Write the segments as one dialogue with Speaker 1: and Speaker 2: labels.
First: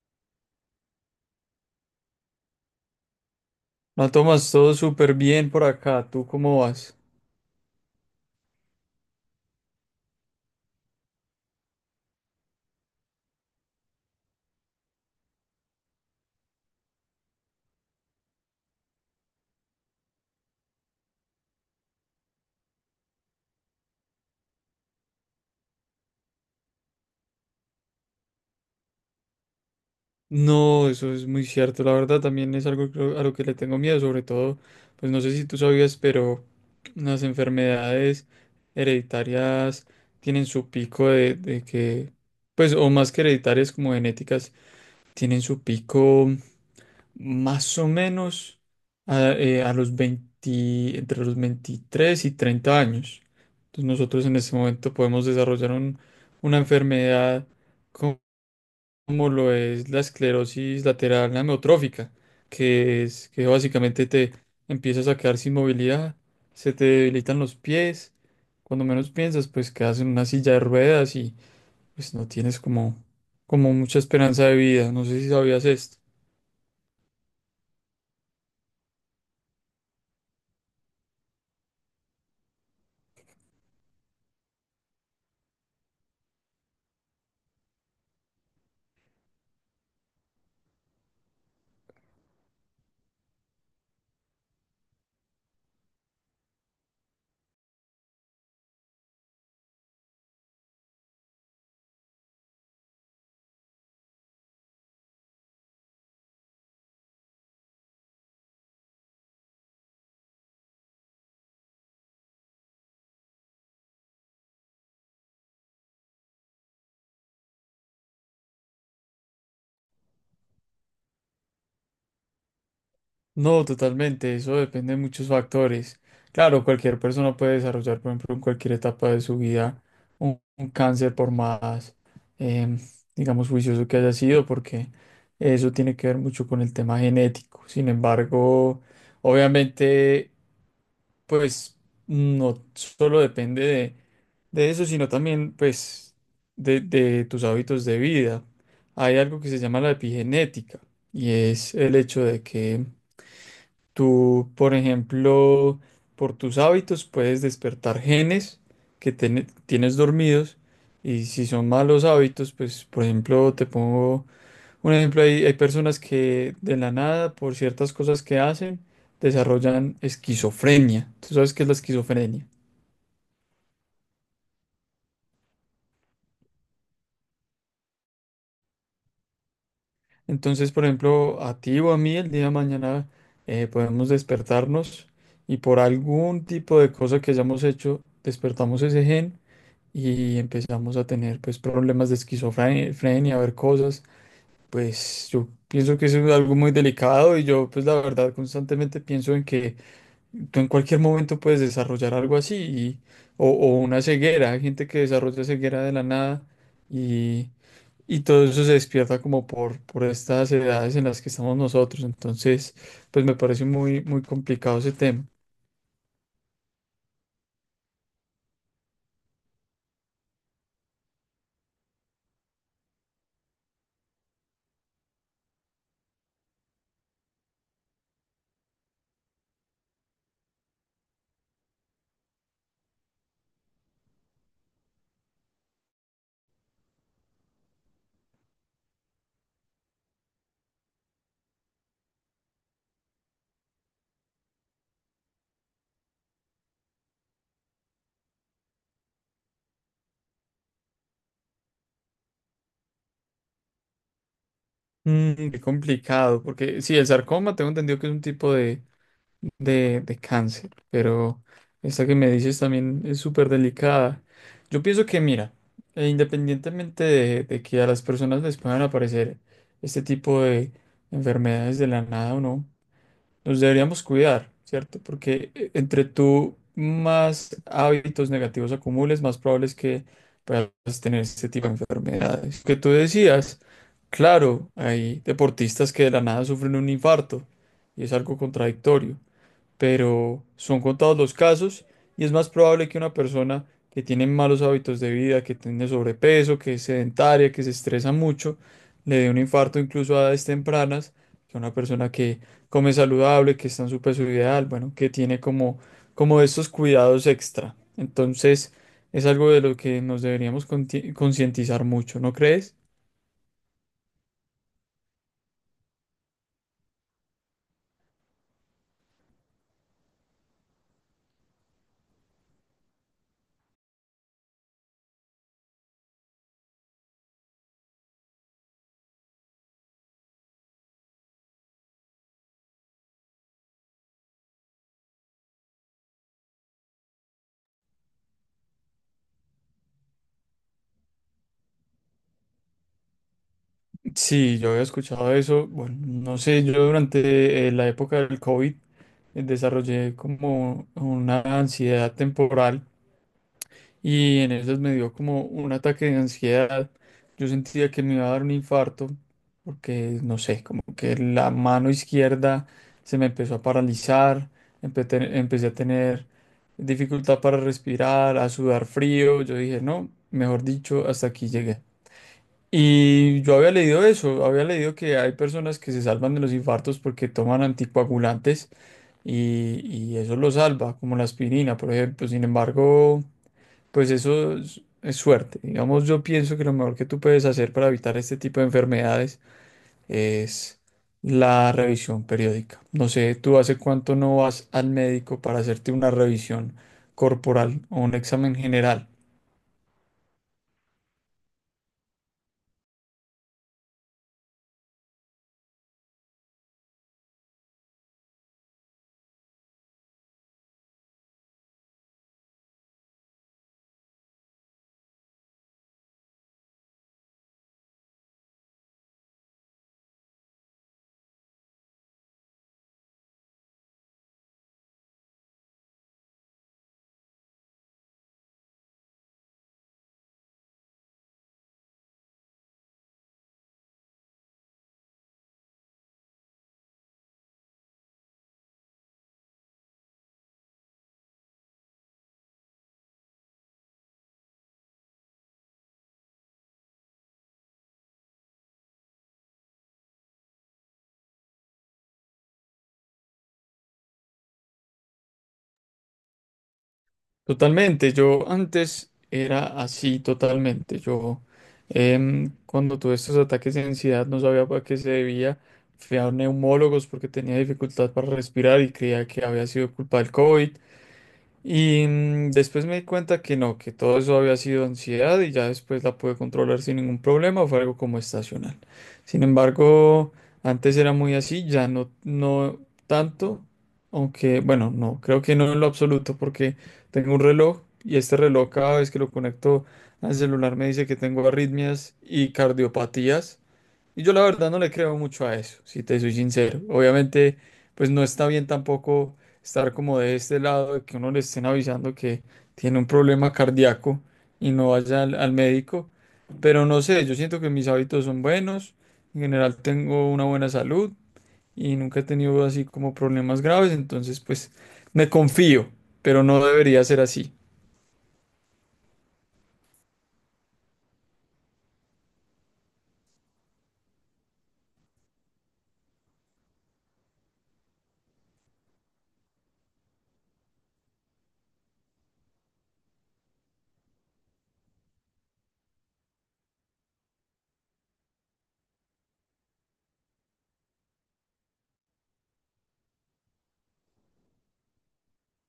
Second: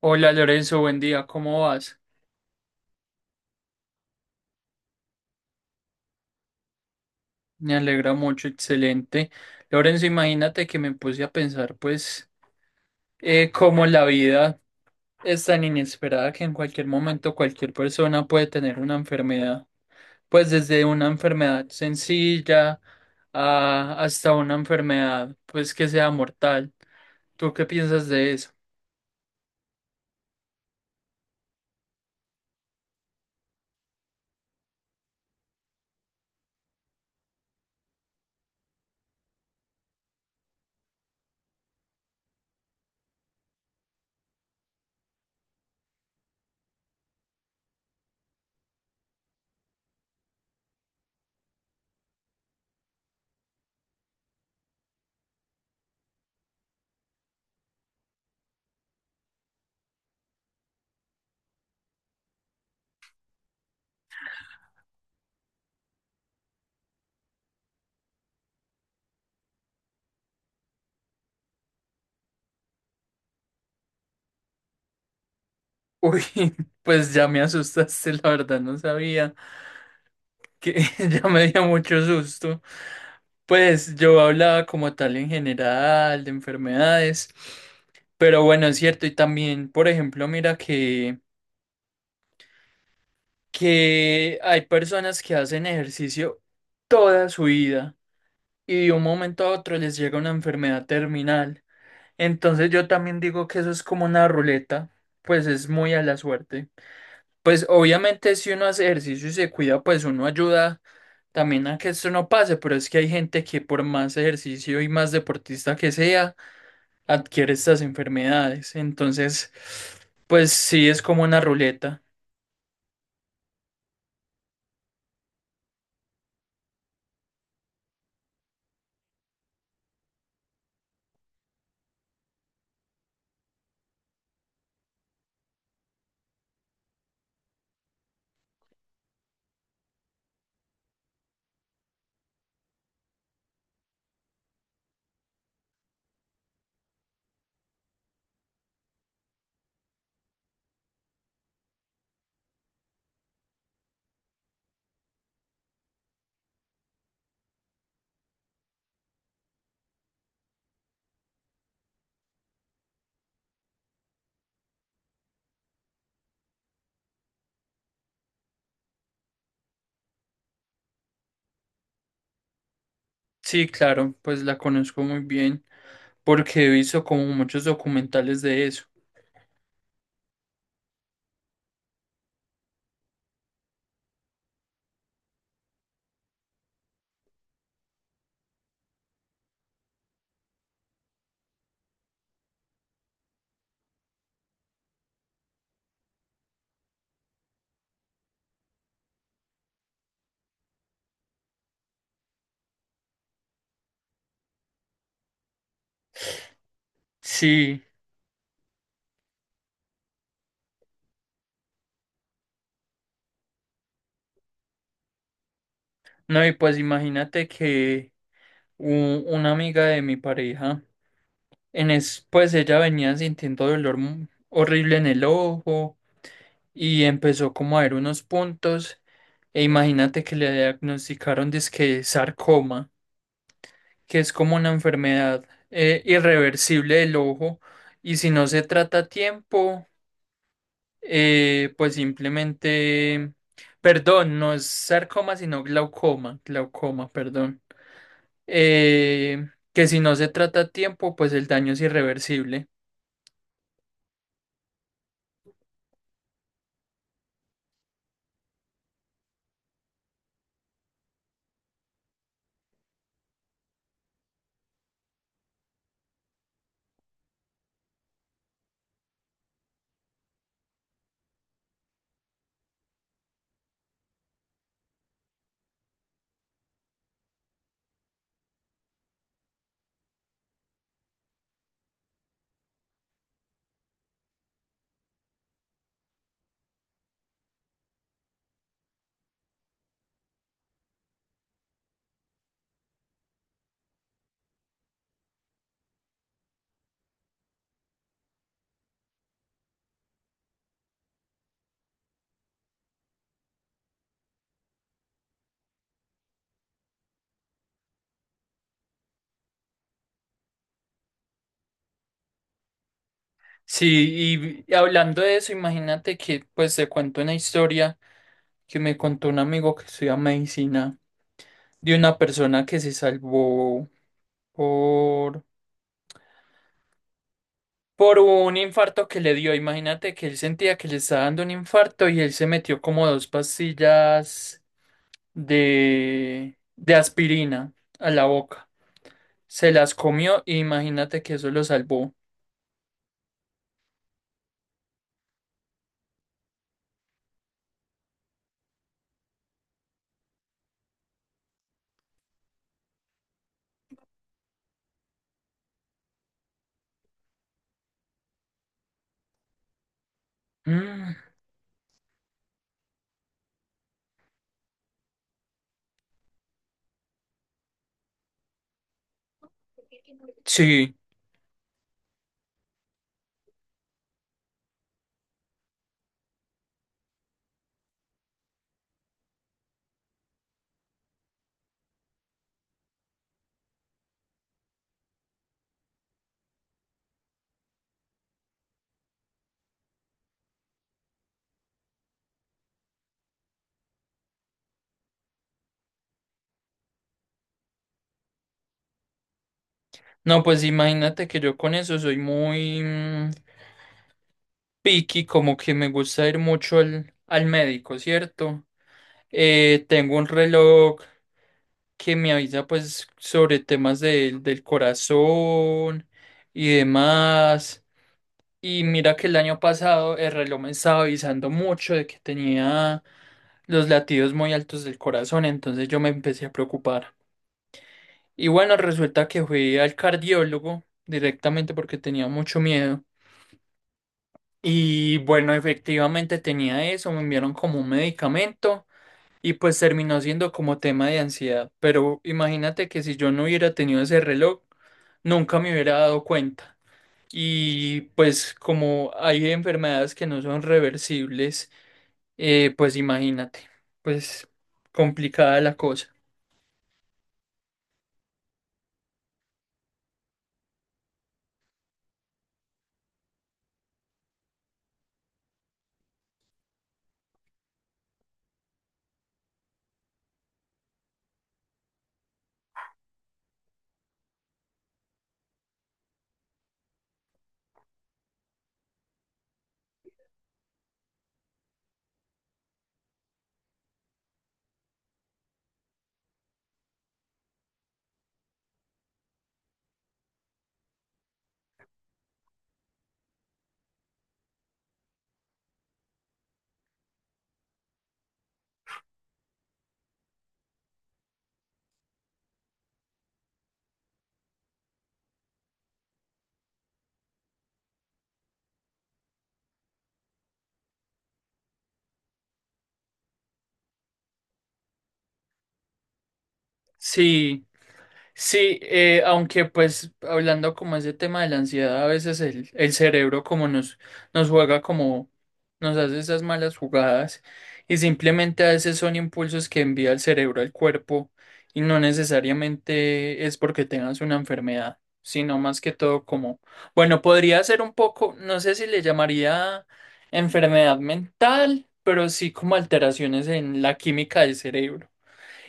Speaker 1: Hola Lorenzo, buen día, ¿cómo vas?
Speaker 2: No, tomas todo súper bien por acá. ¿Tú cómo vas?
Speaker 1: Me alegra mucho, excelente. Lorenzo, imagínate que me puse a pensar, cómo la vida es tan inesperada que en cualquier momento cualquier persona puede tener una enfermedad. Pues desde una enfermedad sencilla hasta una enfermedad, pues, que sea mortal. ¿Tú qué piensas de eso?
Speaker 2: No, eso es muy cierto. La verdad también es algo a lo que le tengo miedo. Sobre todo, pues no sé si tú sabías, pero las enfermedades hereditarias tienen su pico de, pues, o más que hereditarias, como genéticas, tienen su pico, más o menos a los 20, entre los 23 y 30 años. Entonces nosotros en este momento podemos desarrollar una enfermedad co- como lo es la esclerosis lateral amiotrófica, que es que básicamente te empiezas a quedar sin movilidad, se te debilitan los pies, cuando menos piensas, pues quedas en una silla de ruedas y pues no tienes como, como mucha esperanza de vida. No sé si sabías esto.
Speaker 1: Uy, pues ya me asustaste, la verdad, no sabía que Ya me dio mucho susto. Pues yo hablaba como tal en general de enfermedades, pero bueno, es cierto, y también, por ejemplo, mira que hay personas que hacen ejercicio toda su vida y de un momento a otro les llega una enfermedad terminal. Entonces yo también digo que eso es como una ruleta, pues es muy a la suerte. Pues obviamente si uno hace ejercicio y se cuida, pues uno ayuda también a que esto no pase, pero es que hay gente que por más ejercicio y más deportista que sea, adquiere estas enfermedades. Entonces, pues sí es como una ruleta.
Speaker 2: No, totalmente, eso depende de muchos factores. Claro, cualquier persona puede desarrollar, por ejemplo, en cualquier etapa de su vida un cáncer, por más, em, digamos, juicioso que haya sido, porque eso tiene que ver mucho con el tema genético. Sin embargo, obviamente, pues no solo depende de eso, sino también, pues, de tus hábitos de vida. Hay algo que se llama la epigenética y es el hecho de que tú, por ejemplo, por tus hábitos puedes despertar genes que tienes dormidos. Y si son malos hábitos, pues, por ejemplo, te pongo un ejemplo, hay personas que de la nada, por ciertas cosas que hacen, desarrollan esquizofrenia. ¿Tú sabes qué es la esquizofrenia?
Speaker 1: Sí, claro, pues la conozco muy bien porque he visto como muchos documentales de eso.
Speaker 2: Entonces, por ejemplo, a ti o a mí el día de mañana, podemos despertarnos y por algún tipo de cosa que hayamos hecho, despertamos ese gen y empezamos a tener pues problemas de esquizofrenia, a ver cosas. Pues yo pienso que eso es algo muy delicado y yo pues la verdad constantemente pienso en que tú en cualquier momento puedes desarrollar algo así o una ceguera. Hay gente que desarrolla ceguera de la nada, y,
Speaker 1: Sí,
Speaker 2: y todo eso se despierta como por estas edades en las que estamos nosotros. Entonces pues me parece muy, muy complicado ese tema.
Speaker 1: no, y pues imagínate que una amiga de mi pareja, pues ella venía sintiendo dolor horrible en el ojo y empezó como a ver unos puntos e imagínate que le diagnosticaron dizque sarcoma, que es como una enfermedad irreversible del ojo, y si no se trata a tiempo pues simplemente, perdón, no es sarcoma, sino glaucoma, glaucoma, perdón. Que si no se trata a tiempo, pues el daño es irreversible.
Speaker 2: Mm, qué complicado, porque sí, el sarcoma tengo entendido que es un tipo de cáncer, pero esta que me dices también es súper delicada. Yo pienso que, mira, independientemente de que a las personas les puedan aparecer este tipo de enfermedades de la nada o no, nos deberíamos cuidar, ¿cierto? Porque entre tú más hábitos negativos acumules, más probable es que puedas tener este tipo de enfermedades. Que tú decías, claro, hay deportistas que de la nada sufren un infarto y es algo contradictorio, pero son contados los casos, y es más probable que una persona que tiene malos hábitos de vida, que tiene sobrepeso, que es sedentaria, que se estresa mucho, le dé un infarto incluso a edades tempranas, que una persona que come saludable, que está en su peso ideal, bueno, que tiene como, como estos cuidados extra. Entonces, es algo de lo que nos deberíamos concientizar mucho, ¿no crees?
Speaker 1: Sí, y hablando de eso, imagínate que pues te cuento una historia que me contó un amigo que estudia medicina, de una persona que se salvó por un infarto que le dio. Imagínate que él sentía que le estaba dando un infarto y él se metió como dos pastillas de aspirina a la boca. Se las comió y imagínate que eso lo salvó.
Speaker 2: Sí, yo había escuchado eso. Bueno, no sé, yo durante la época del COVID desarrollé como una ansiedad temporal, y en esas me dio como un ataque de ansiedad. Yo sentía que me iba a dar un infarto, porque, no sé, como
Speaker 1: Mm,
Speaker 2: que la mano izquierda se me empezó a paralizar, empecé a tener dificultad para respirar, a sudar frío. Yo dije, no, mejor
Speaker 1: sí,
Speaker 2: dicho, hasta aquí llegué. Y yo había leído eso, había leído que hay personas que se salvan de los infartos porque toman anticoagulantes y eso lo salva, como la aspirina, por ejemplo. Sin embargo, pues eso es suerte. Digamos, yo pienso que lo mejor que tú puedes hacer para evitar este tipo de enfermedades es la revisión periódica. No sé, ¿tú hace cuánto no vas al médico para hacerte una revisión corporal o un examen general?
Speaker 1: no, pues imagínate que yo con eso soy muy... mm, picky, como que me gusta ir mucho al, al médico, ¿cierto? Tengo un reloj que me avisa pues sobre temas del corazón y demás. Y mira que el año pasado el reloj me estaba avisando mucho de que tenía los latidos muy altos del corazón, entonces yo me empecé a preocupar. Y bueno, resulta que fui al cardiólogo directamente porque tenía mucho miedo. Y bueno, efectivamente tenía eso, me enviaron como un medicamento y pues terminó siendo como tema de ansiedad. Pero imagínate que si yo no hubiera tenido ese reloj, nunca me hubiera dado cuenta. Y pues como hay enfermedades que no son reversibles, pues imagínate, pues complicada la cosa.
Speaker 2: Totalmente, yo antes era así totalmente. Yo cuando tuve estos ataques de ansiedad no sabía para qué se debía. Fui a neumólogos porque tenía dificultad para respirar y creía que había sido culpa del COVID. Y mm, después me di cuenta que no, que todo eso había sido ansiedad y ya después la pude controlar sin ningún problema, fue algo como estacional. Sin embargo, antes era muy así, ya no, no tanto, aunque bueno, no, creo que no en lo absoluto, porque tengo un reloj y este reloj cada vez que lo conecto al celular me dice que tengo arritmias y cardiopatías. Y yo la verdad no le creo mucho a eso, si te soy sincero. Obviamente, pues no está bien tampoco estar como de este lado, de que uno le estén avisando que tiene un problema cardíaco y no vaya al médico. Pero no sé, yo siento que mis hábitos son buenos, en general tengo una buena salud y nunca he tenido así como problemas graves, entonces pues me confío, pero no debería ser así.
Speaker 1: Sí. Sí, aunque pues hablando como ese tema de la ansiedad, a veces el cerebro como nos juega como, nos hace esas malas jugadas, y simplemente a veces son impulsos que envía el cerebro al cuerpo y no necesariamente es porque tengas una enfermedad, sino más que todo como, bueno, podría ser un poco, no sé si le llamaría enfermedad mental, pero sí como alteraciones en la química del cerebro.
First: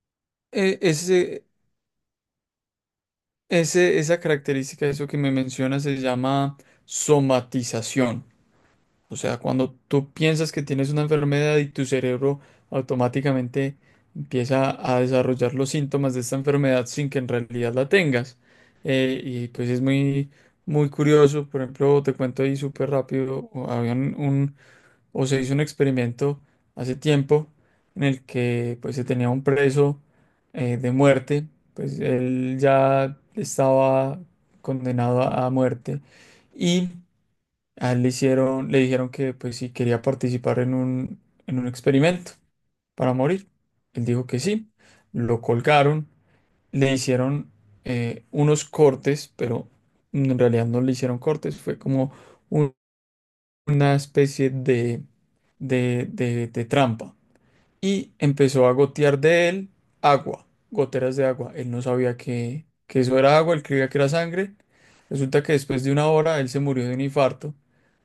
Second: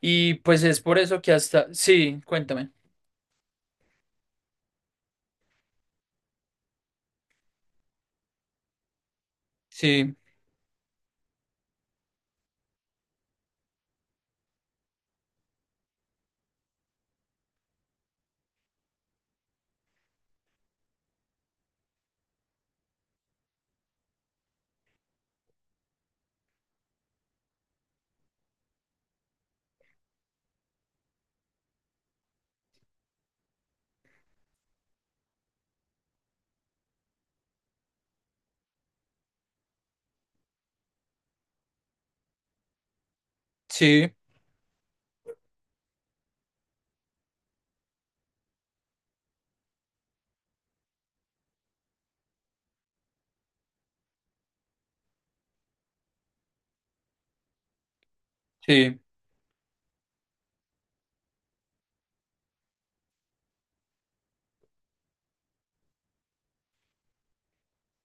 Speaker 1: Y pues
Speaker 2: E-
Speaker 1: es por eso que
Speaker 2: ese,
Speaker 1: hasta, sí, cuéntame.
Speaker 2: esa característica, eso que me menciona, se llama somatización. O sea, cuando tú
Speaker 1: Sí,
Speaker 2: piensas que tienes una enfermedad y tu cerebro automáticamente empieza a desarrollar los síntomas de esta enfermedad sin que en realidad la tengas. Y pues es muy, muy curioso. Por ejemplo, te cuento ahí súper rápido, o o se hizo un experimento hace tiempo en el que pues se tenía un preso de muerte, pues él ya estaba condenado a muerte. Y a él le hicieron, le dijeron que pues si quería participar en en un experimento para morir. Él
Speaker 1: sí,
Speaker 2: dijo que sí, lo colgaron, le hicieron unos cortes, pero en realidad no le hicieron cortes, fue como un- una especie de trampa. Y empezó a
Speaker 1: sí.
Speaker 2: gotear de él agua, goteras de agua. Él no sabía que eso era agua, él creía que era sangre. Resulta que después de una hora él se murió de un infarto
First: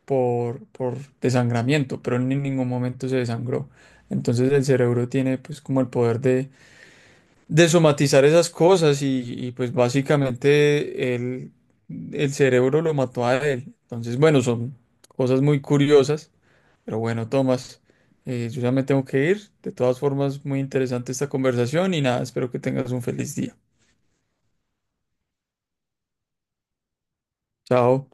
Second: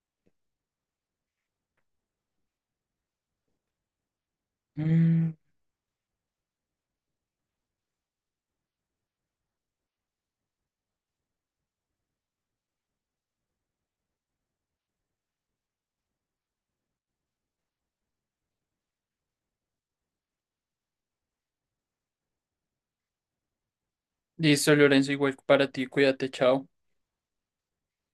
Speaker 2: por desangramiento, pero él en ningún momento se desangró. Entonces el cerebro
Speaker 1: Mm,
Speaker 2: tiene pues como el poder de somatizar esas cosas y, pues el cerebro lo mató a él. Entonces bueno, son cosas muy curiosas, pero bueno, Tomás, yo ya me tengo que ir. De todas formas, muy interesante esta conversación y nada, espero que tengas un feliz día.
Speaker 1: listo, Lorenzo, igual para ti, cuídate, chao.
Speaker 2: Chao.